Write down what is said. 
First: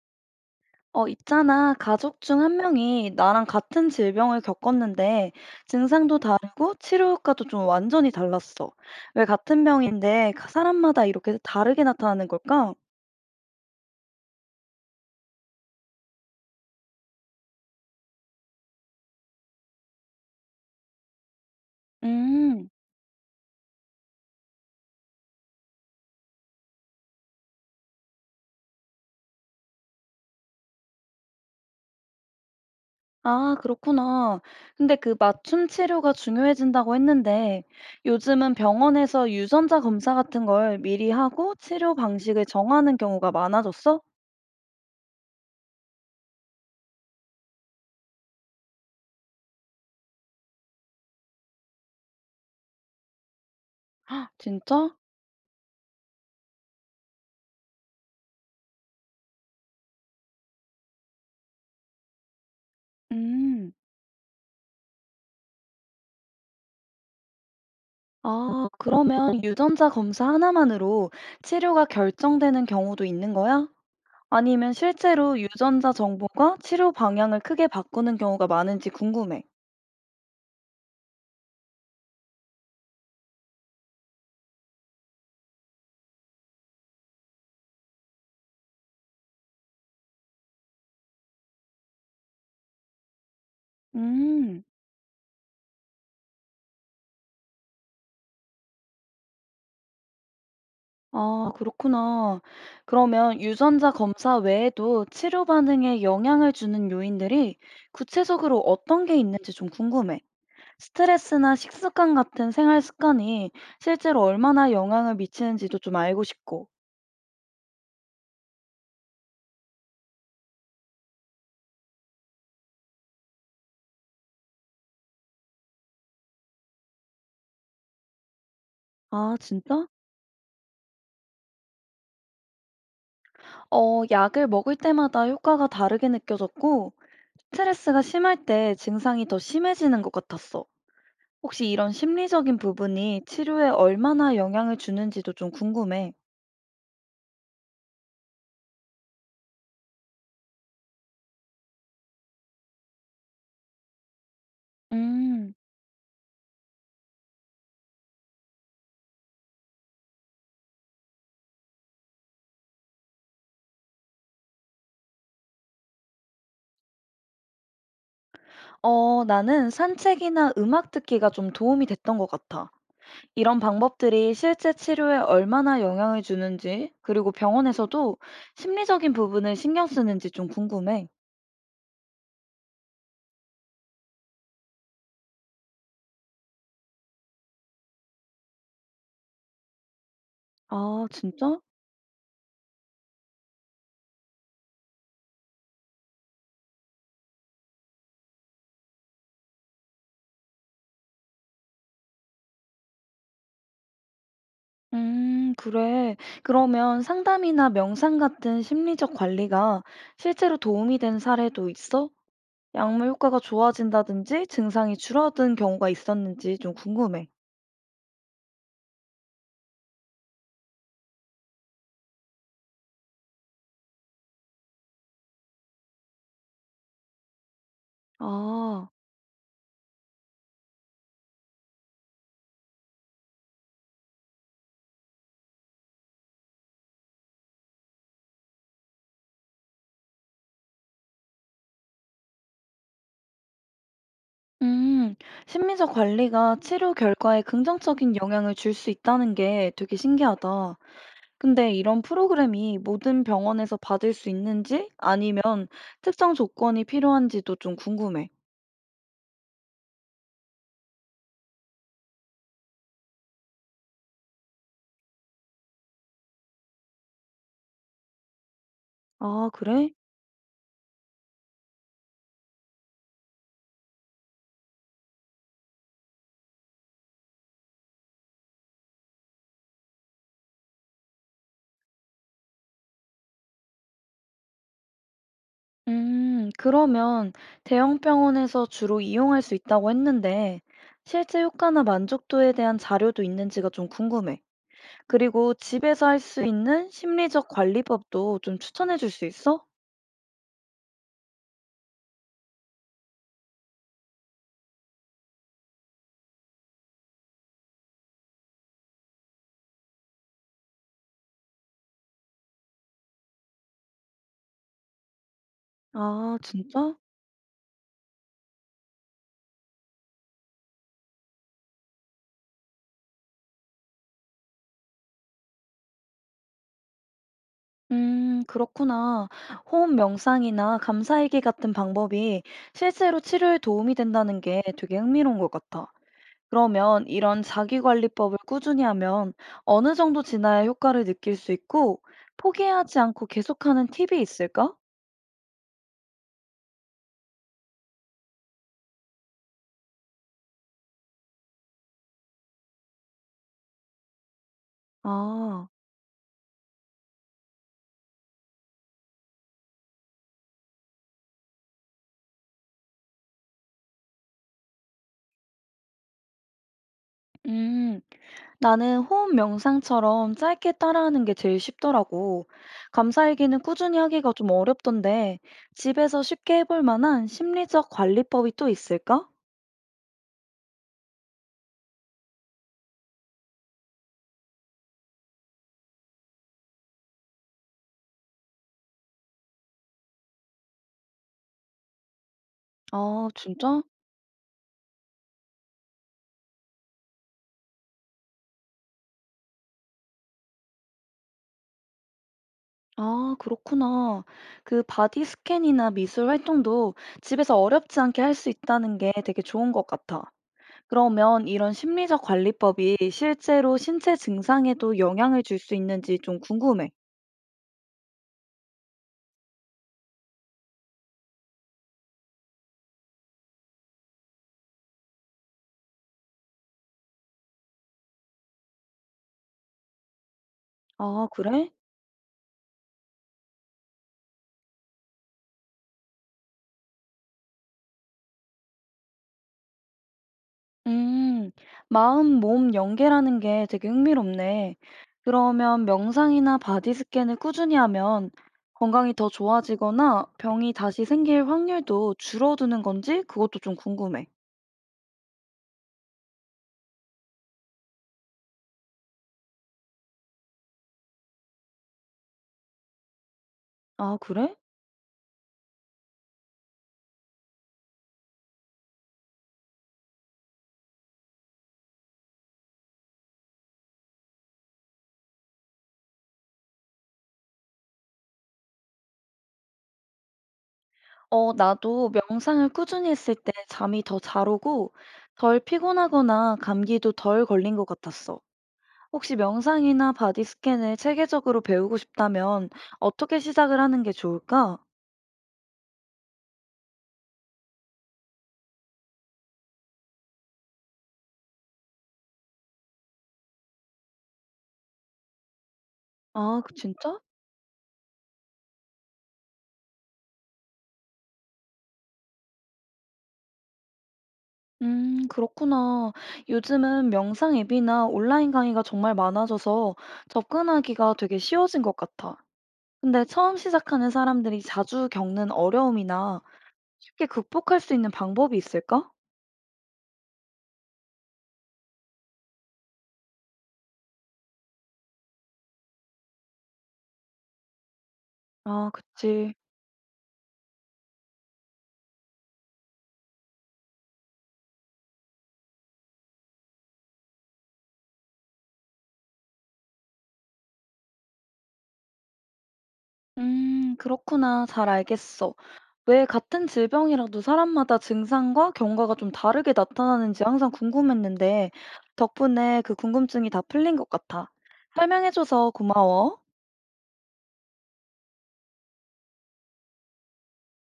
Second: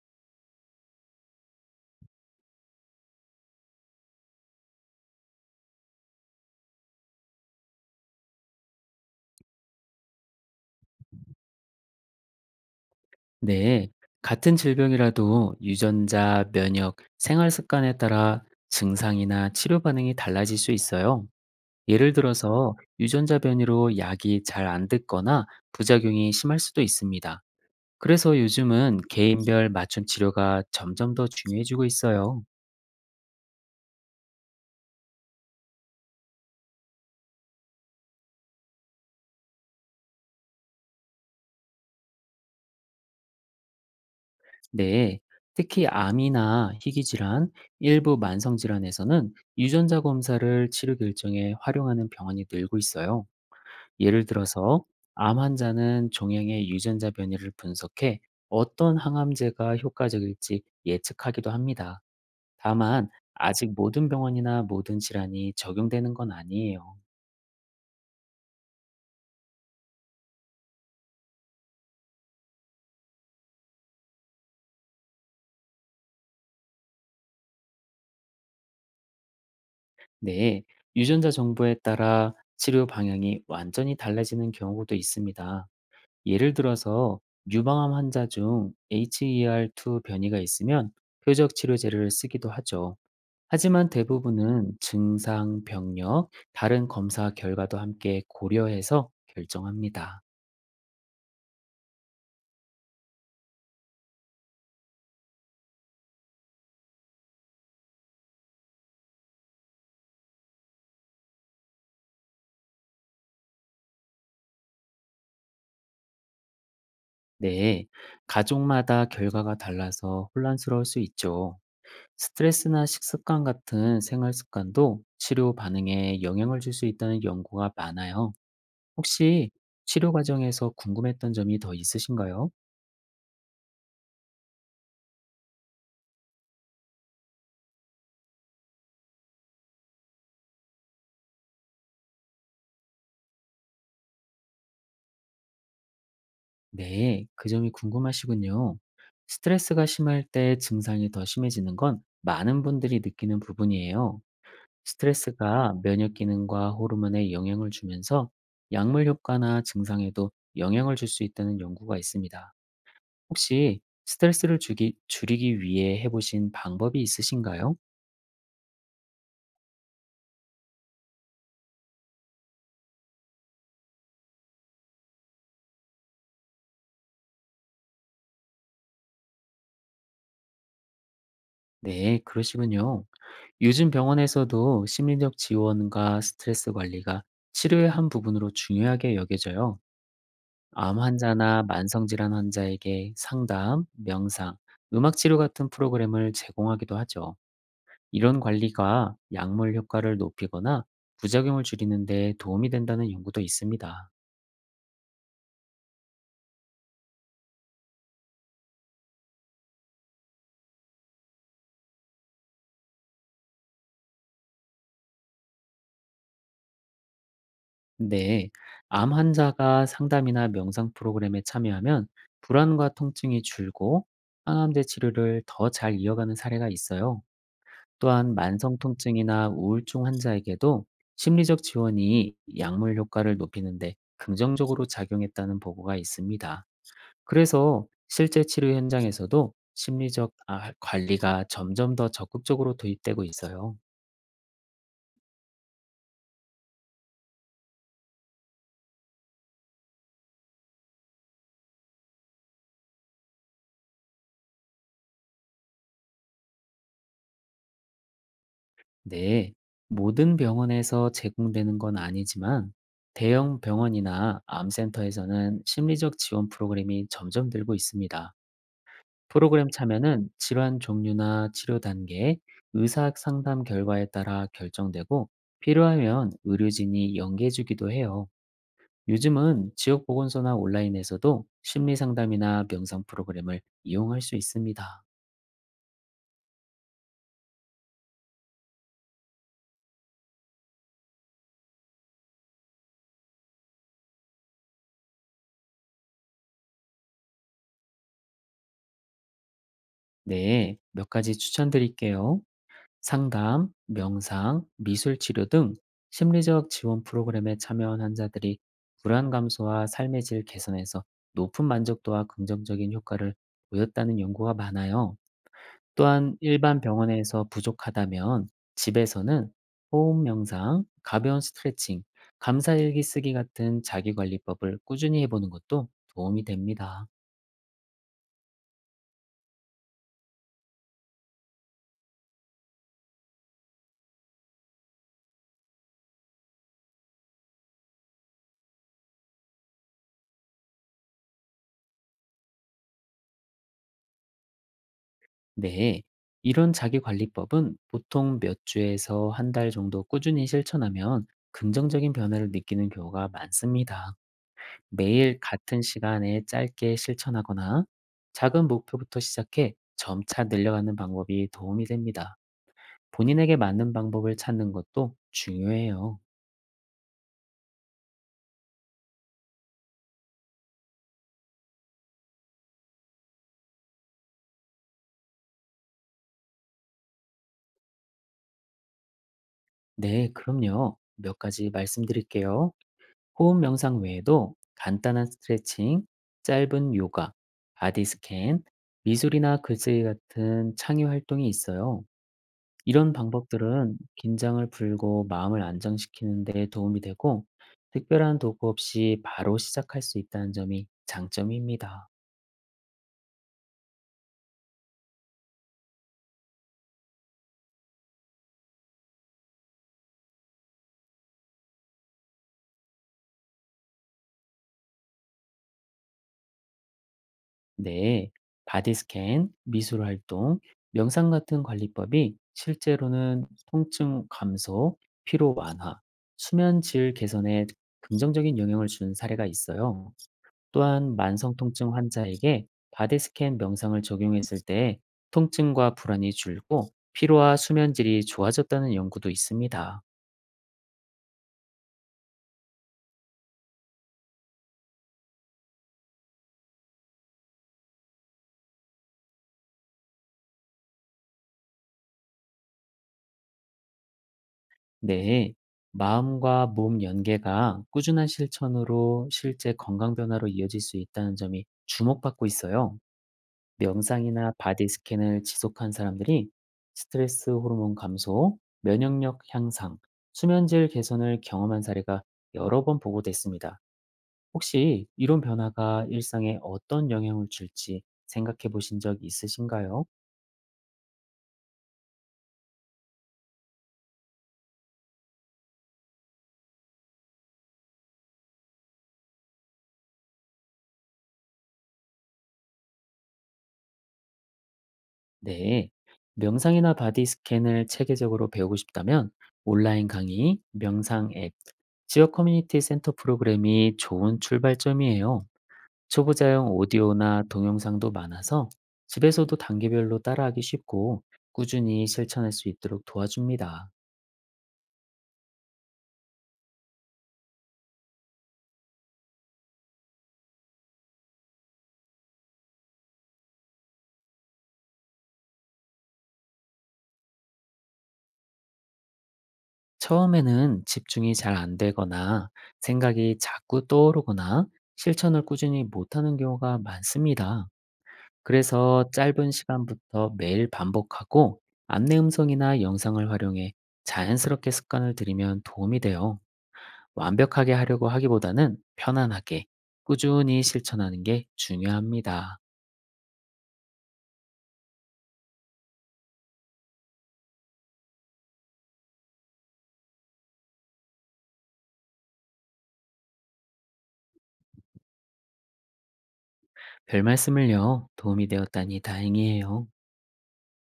어, 있잖아. 가족 중 한 명이 나랑 같은 질병을 겪었는데 증상도 다르고 치료 효과도 좀 완전히 달랐어. 왜 같은 병인데 사람마다 이렇게 다르게 나타나는 걸까? 네, 같은 질병이라도 유전자, 면역, 생활 습관에 따라 증상이나 치료 반응이 달라질 수 있어요. 예를 음, 들어서 유전자 변이로 약이 잘 안 듣거나 부작용이 심할 수도 있습니다. 그래서 요즘은 개인별 맞춤 치료가 점점 더 중요해지고 있어요. 아, 그렇구나. 근데 그 맞춤 치료가 중요해진다고 했는데 요즘은 병원에서 유전자 검사 같은 걸 미리 하고 치료 방식을 정하는 경우가 많아졌어? 네, 특히 암이나 희귀 질환, 일부 만성 질환에서는 유전자 검사를 치료 결정에 활용하는 병원이 늘고 있어요. 예를 헉, 들어서 진짜? 암 환자는 종양의 유전자 변이를 분석해 어떤 항암제가 효과적일지 예측하기도 합니다. 다만 음. 아직 모든 병원이나 모든 질환이 적용되는 건 아니에요. 아, 그러면 유전자 검사 하나만으로 치료가 결정되는 경우도 있는 거야? 아니면 실제로 유전자 정보가 치료 방향을 크게 바꾸는 경우가 많은지 궁금해. 네, 유전자 정보에 따라 치료 방향이 완전히 달라지는 경우도 있습니다. 예를 들어서 유방암 환자 중 HER2 변이가 있으면 표적 치료제를 쓰기도 하죠. 하지만 음, 대부분은 증상, 병력, 다른 검사 결과도 함께 고려해서 결정합니다. 아, 그렇구나. 그러면 유전자 검사 외에도 치료 반응에 영향을 주는 요인들이 구체적으로 어떤 게 있는지 좀 궁금해. 스트레스나 식습관 같은 생활 습관이 실제로 얼마나 영향을 미치는지도 좀 알고 싶고. 네, 가족마다 결과가 달라서 혼란스러울 수 있죠. 스트레스나 식습관 같은 생활 습관도 치료 반응에 영향을 줄 수 있다는 연구가 많아요. 아, 혹시 진짜? 치료 과정에서 궁금했던 점이 더 있으신가요? 어, 약을 먹을 때마다 효과가 다르게 느껴졌고, 스트레스가 심할 때 증상이 더 심해지는 것 같았어. 혹시 이런 심리적인 부분이 치료에 얼마나 영향을 주는지도 좀 궁금해. 네, 그 점이 궁금하시군요. 스트레스가 심할 때 증상이 더 심해지는 건 많은 분들이 느끼는 부분이에요. 음, 스트레스가 면역 기능과 호르몬에 영향을 주면서 약물 효과나 증상에도 영향을 줄 수 있다는 연구가 있습니다. 혹시 스트레스를 주기, 줄이기 위해 해보신 방법이 있으신가요? 어, 나는 산책이나 음악 듣기가 좀 도움이 됐던 것 같아. 이런 방법들이 실제 치료에 얼마나 영향을 주는지, 그리고 병원에서도 심리적인 부분을 신경 쓰는지 좀 궁금해. 네, 그러시군요. 요즘 병원에서도 심리적 지원과 스트레스 관리가 치료의 한 부분으로 중요하게 여겨져요. 암 아, 진짜? 환자나 만성질환 환자에게 상담, 명상, 음악 치료 같은 프로그램을 제공하기도 하죠. 이런 관리가 약물 효과를 높이거나 부작용을 줄이는 데 도움이 된다는 연구도 있습니다. 그래. 그러면 상담이나 명상 같은 심리적 관리가 실제로 도움이 된 사례도 있어? 약물 효과가 좋아진다든지 증상이 줄어든 경우가 있었는지 좀 궁금해. 근데 암 환자가 상담이나 명상 프로그램에 참여하면 불안과 통증이 줄고 항암제 치료를 더 잘 이어가는 사례가 있어요. 또한 만성 아, 통증이나 우울증 환자에게도 심리적 지원이 약물 효과를 높이는데 긍정적으로 작용했다는 보고가 있습니다. 그래서 실제 치료 현장에서도 심리적 관리가 점점 더 적극적으로 도입되고 있어요. 음, 심리적 관리가 치료 결과에 긍정적인 영향을 줄 수 있다는 게 되게 신기하다. 근데 이런 프로그램이 모든 병원에서 받을 수 있는지 아니면 특정 조건이 필요한지도 좀 궁금해. 네, 모든 병원에서 제공되는 건 아니지만 대형 병원이나 암센터에서는 심리적 지원 프로그램이 점점 늘고 있습니다. 아, 프로그램 그래? 참여는 질환 종류나 치료 단계, 의사 상담 결과에 따라 결정되고 필요하면 의료진이 연계해주기도 해요. 요즘은 지역 보건소나 온라인에서도 심리 상담이나 명상 프로그램을 이용할 수 있습니다. 그러면 대형 병원에서 주로 이용할 수 있다고 했는데, 실제 효과나 만족도에 대한 자료도 있는지가 좀 궁금해. 그리고 집에서 할 수 있는 심리적 관리법도 좀 추천해 줄 수 있어? 네, 몇 가지 추천드릴게요. 상담, 명상, 미술 치료 등 심리적 지원 프로그램에 참여한 환자들이 불안 감소와 삶의 질 개선에서 높은 만족도와 긍정적인 효과를 보였다는 연구가 많아요. 또한 아, 일반 진짜? 병원에서 부족하다면 집에서는 호흡 명상, 가벼운 스트레칭, 감사일기 쓰기 같은 자기관리법을 꾸준히 해보는 것도 도움이 됩니다. 그렇구나. 호흡 명상이나 감사일기 같은 방법이 실제로 치료에 도움이 된다는 게 되게 흥미로운 것 같아. 그러면 이런 자기관리법을 꾸준히 하면 어느 정도 지나야 효과를 느낄 수 있고 포기하지 않고 계속하는 팁이 있을까? 네. 이런 자기관리법은 보통 몇 주에서 한 달 정도 꾸준히 실천하면 긍정적인 변화를 느끼는 경우가 많습니다. 매일 아, 같은 시간에 짧게 실천하거나 작은 목표부터 시작해 점차 늘려가는 방법이 도움이 됩니다. 본인에게 맞는 방법을 찾는 것도 중요해요. 음, 나는 호흡 명상처럼 짧게 따라하는 게 제일 쉽더라고. 감사일기는 꾸준히 하기가 좀 어렵던데 집에서 쉽게 해볼 만한 심리적 관리법이 또 있을까? 네, 그럼요. 몇 가지 말씀드릴게요. 호흡 명상 외에도 간단한 스트레칭, 짧은 요가, 바디 스캔, 미술이나 글쓰기 같은 창의 활동이 있어요. 이런 아, 진짜? 방법들은 긴장을 풀고 마음을 안정시키는 데 도움이 되고 특별한 도구 없이 바로 시작할 수 있다는 점이 장점입니다. 아, 그렇구나. 그 바디 스캔이나 미술 활동도 집에서 어렵지 않게 할 수 있다는 게 되게 좋은 것 같아. 그러면 이런 심리적 관리법이 실제로 신체 증상에도 영향을 줄 수 있는지 좀 궁금해. 네, 바디스캔, 미술활동, 명상 같은 관리법이 실제로는 통증 감소, 피로 완화, 수면 질 개선에 긍정적인 영향을 준 사례가 있어요. 또한 아, 만성 그래? 통증 환자에게 바디스캔 명상을 적용했을 때 통증과 불안이 줄고 피로와 수면 질이 좋아졌다는 연구도 있습니다. 음, 마음, 몸 연계라는 게 되게 흥미롭네. 그러면 명상이나 바디 스캔을 꾸준히 하면 건강이 더 좋아지거나 병이 다시 생길 확률도 줄어드는 건지 그것도 좀 궁금해. 네, 마음과 몸 연계가 꾸준한 실천으로 실제 건강 변화로 이어질 수 있다는 점이 주목받고 있어요. 아, 명상이나 그래? 바디 스캔을 지속한 사람들이 스트레스 호르몬 감소, 면역력 향상, 수면질 개선을 경험한 사례가 여러 번 보고됐습니다. 혹시 이런 변화가 일상에 어떤 영향을 줄지 생각해 보신 적 있으신가요? 어, 나도 명상을 꾸준히 했을 때 잠이 더 잘 오고 덜 피곤하거나 감기도 덜 걸린 것 같았어. 혹시 명상이나 바디 스캔을 체계적으로 배우고 싶다면 어떻게 시작을 하는 게 좋을까? 네, 명상이나 바디 스캔을 체계적으로 배우고 싶다면 온라인 강의, 명상 앱, 지역 커뮤니티 센터 프로그램이 좋은 출발점이에요. 초보자용 진짜? 오디오나 동영상도 많아서 집에서도 단계별로 따라하기 쉽고 꾸준히 실천할 수 있도록 도와줍니다. 그렇구나. 요즘은 명상 앱이나 온라인 강의가 정말 많아져서 접근하기가 되게 쉬워진 것 같아. 근데 처음 시작하는 사람들이 자주 겪는 어려움이나 쉽게 극복할 수 있는 방법이 있을까? 처음에는 집중이 잘 안 되거나 생각이 자꾸 떠오르거나 실천을 꾸준히 못하는 경우가 많습니다. 아, 그래서 짧은 그치. 시간부터 매일 반복하고 안내 음성이나 영상을 활용해 자연스럽게 습관을 들이면 도움이 돼요. 완벽하게 하려고 하기보다는 편안하게 꾸준히 실천하는 게 중요합니다. 그렇구나. 잘 알겠어. 왜 같은 질병이라도 사람마다 증상과 경과가 좀 다르게 나타나는지 항상 궁금했는데, 덕분에 그 궁금증이 다 풀린 것 같아. 설명해줘서 고마워. 별 말씀을요. 도움이 되었다니 다행이에요.